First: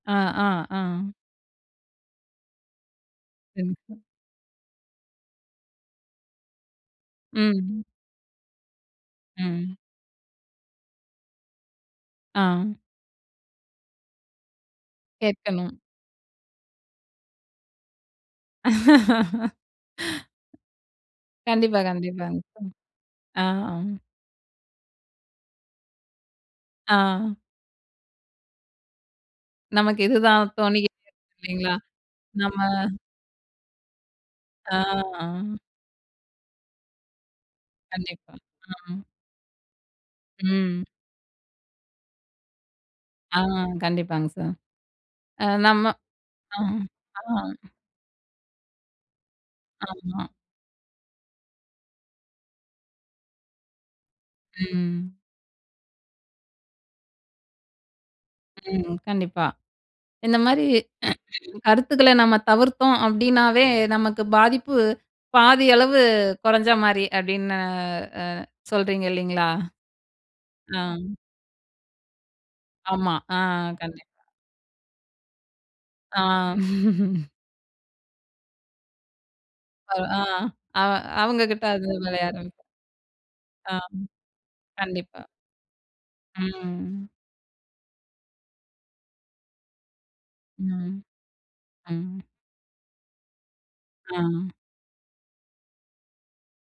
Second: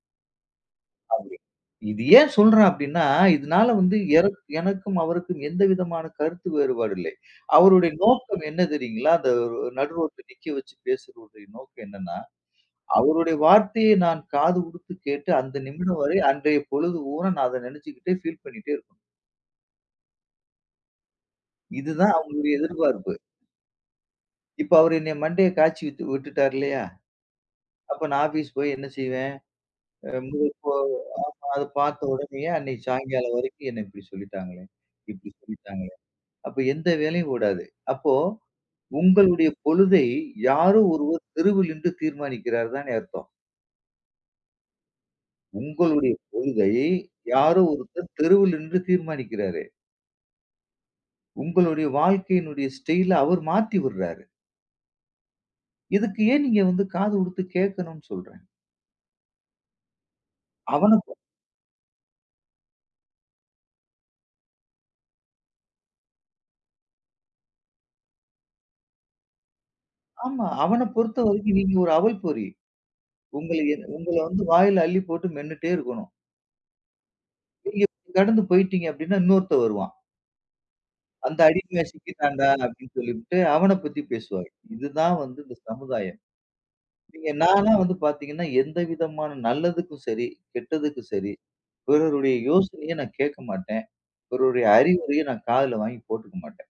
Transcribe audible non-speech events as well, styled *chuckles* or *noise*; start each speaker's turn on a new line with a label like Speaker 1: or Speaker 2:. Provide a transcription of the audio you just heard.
Speaker 1: ஆ, ஆ. ஆ.
Speaker 2: *unintelligible* இது ஏன் சொல்லுறேன் அப்படின்னா, இதனால வந்து
Speaker 1: *unintelligible*
Speaker 2: எரக் எனக்கும் அவருக்கும் எந்த விதமான கருத்து வேறுபாடு இல்லை.
Speaker 1: ம்.
Speaker 2: அவருடைய நோக்கம் என்ன தெரியுங்களா? அந்த
Speaker 1: ம்.
Speaker 2: நடு ரோட்ல நிக்க வச்சு பேசுற நோக்கம் என்னனா,
Speaker 1: ஆ,
Speaker 2: அவருடைய வார்த்தைய நான் காது குடுத்து கேட்டு அந்த
Speaker 1: கேட்கணும்.
Speaker 2: நிமிடம் வரை அன்றைய பொழுது ஊன நான் அதை நனைச்சிக்கிட்டே ஃபீல் பண்ணிட்டே இருக்கணும்.
Speaker 1: *laughs* கண்டிப்பா,
Speaker 2: இதுதான்
Speaker 1: கண்டிப்பாங்க,
Speaker 2: அவங்களுடைய எதிர்பார்ப்பு.
Speaker 1: ஆ, ஆ.
Speaker 2: இப்ப அவர் என்ன மண்டைய காய்ச்சி விட் விட்டுட்டாரு இல்லயா.
Speaker 1: ஆ.
Speaker 2: அப்போ நான் ஆபீஸ் போய் என்ன செய்வேன்?
Speaker 1: நமக்கு இதுதான், தோணிக்கிட்டே இருக்கு,
Speaker 2: *unintelligible* அத
Speaker 1: இல்லங்களா
Speaker 2: பாத்த உடனேயே
Speaker 1: நம்ம
Speaker 2: அன்னைக்கு சாயங்காலம் வரைக்கும் என்னை இப்படி சொல்லிட்டாங்களே, இப்படி
Speaker 1: ஆங்,
Speaker 2: சொல்லிட்டாங்களே. அப்போ எந்த வேலையும் ஓடாது. அப்போ
Speaker 1: கண்டிப்பா. ஆ.
Speaker 2: உங்களுடைய பொழுதை யாரோ
Speaker 1: ம்.
Speaker 2: ஒருவர் தெருவில் நின்னு தீர்மானிக்குறார் தானே அர்த்தம்.
Speaker 1: ஆ, கண்டிப்பாங்க சார். ஆ நம்ம
Speaker 2: உங்களுடைய
Speaker 1: அ,
Speaker 2: கொள்கை யாரோ ஒருத்தர் தெருவில் நின்று தீர்மானிக்குறாரே.
Speaker 1: ஆமா.
Speaker 2: உங்களுடைய வாழ்க்கையினுடைய ஸ்டைல அவர் மாத்தி விடுறாரு.
Speaker 1: ம்.
Speaker 2: இதுக்கு ஏன் நீங்க வந்து காது கொடுத்து கேட்கணும்னு சொல்லுறேன்.
Speaker 1: ம், கண்டிப்பா. இந்த மாதிரி
Speaker 2: அவனுக்கு
Speaker 1: *clears throat* கருத்துக்கள்ல நம்ம தவிர்த்தோம் அப்படினாவே நமக்கு பாதிப்பு பாதி அளவு குறைஞ்ச மாதிரி. அப்படின்னு அ சொல்கிறீங்க இல்லைங்களா
Speaker 2: ஆமா.
Speaker 1: ஆ.
Speaker 2: அவன பொறுத்தவரைக்கும் நீங்க ஒரு அவல் பொறி.
Speaker 1: ஆமா, ஆ,
Speaker 2: உங்கள என்
Speaker 1: கண்டிப்
Speaker 2: உங்கள வந்து வாயில அள்ளி போட்டு மென்னுட்டே இருக்கணும்.
Speaker 1: ஆ. *chuckles*
Speaker 2: நீங்க கடந்து போய்ட்டீங்க அப்படின்னா, இன்னொருத்தன் வருவான்.
Speaker 1: *unintelligible* அ
Speaker 2: அந்த
Speaker 1: அவங்க கிட்ட
Speaker 2: அடிமை
Speaker 1: அது
Speaker 2: சிக்கிட்டான்டா
Speaker 1: விளையாடணும்.
Speaker 2: அப்படின்னு சொல்லிட்டு
Speaker 1: ஆ,
Speaker 2: அவனைப் பத்தி பேசுவாங்க. இது தான்
Speaker 1: கண்டிப்பா.
Speaker 2: வந்து இந்த சமுதாயம்.
Speaker 1: ம்.
Speaker 2: நீங்க நான்லாம் வந்து பாத்தீங்கன்னா, எந்த விதமான நல்லதுக்கும் சரி,
Speaker 1: ம்,
Speaker 2: கெட்டதுக்கும் சரி
Speaker 1: ம்.
Speaker 2: பிறருடைய யோசனைய நான் கேட்க மாட்டேன்.
Speaker 1: ஆ.
Speaker 2: பிறருடைய அறிவுரையும் நான் காதுல வாங்கி போட்டுக்க மாட்டேன்.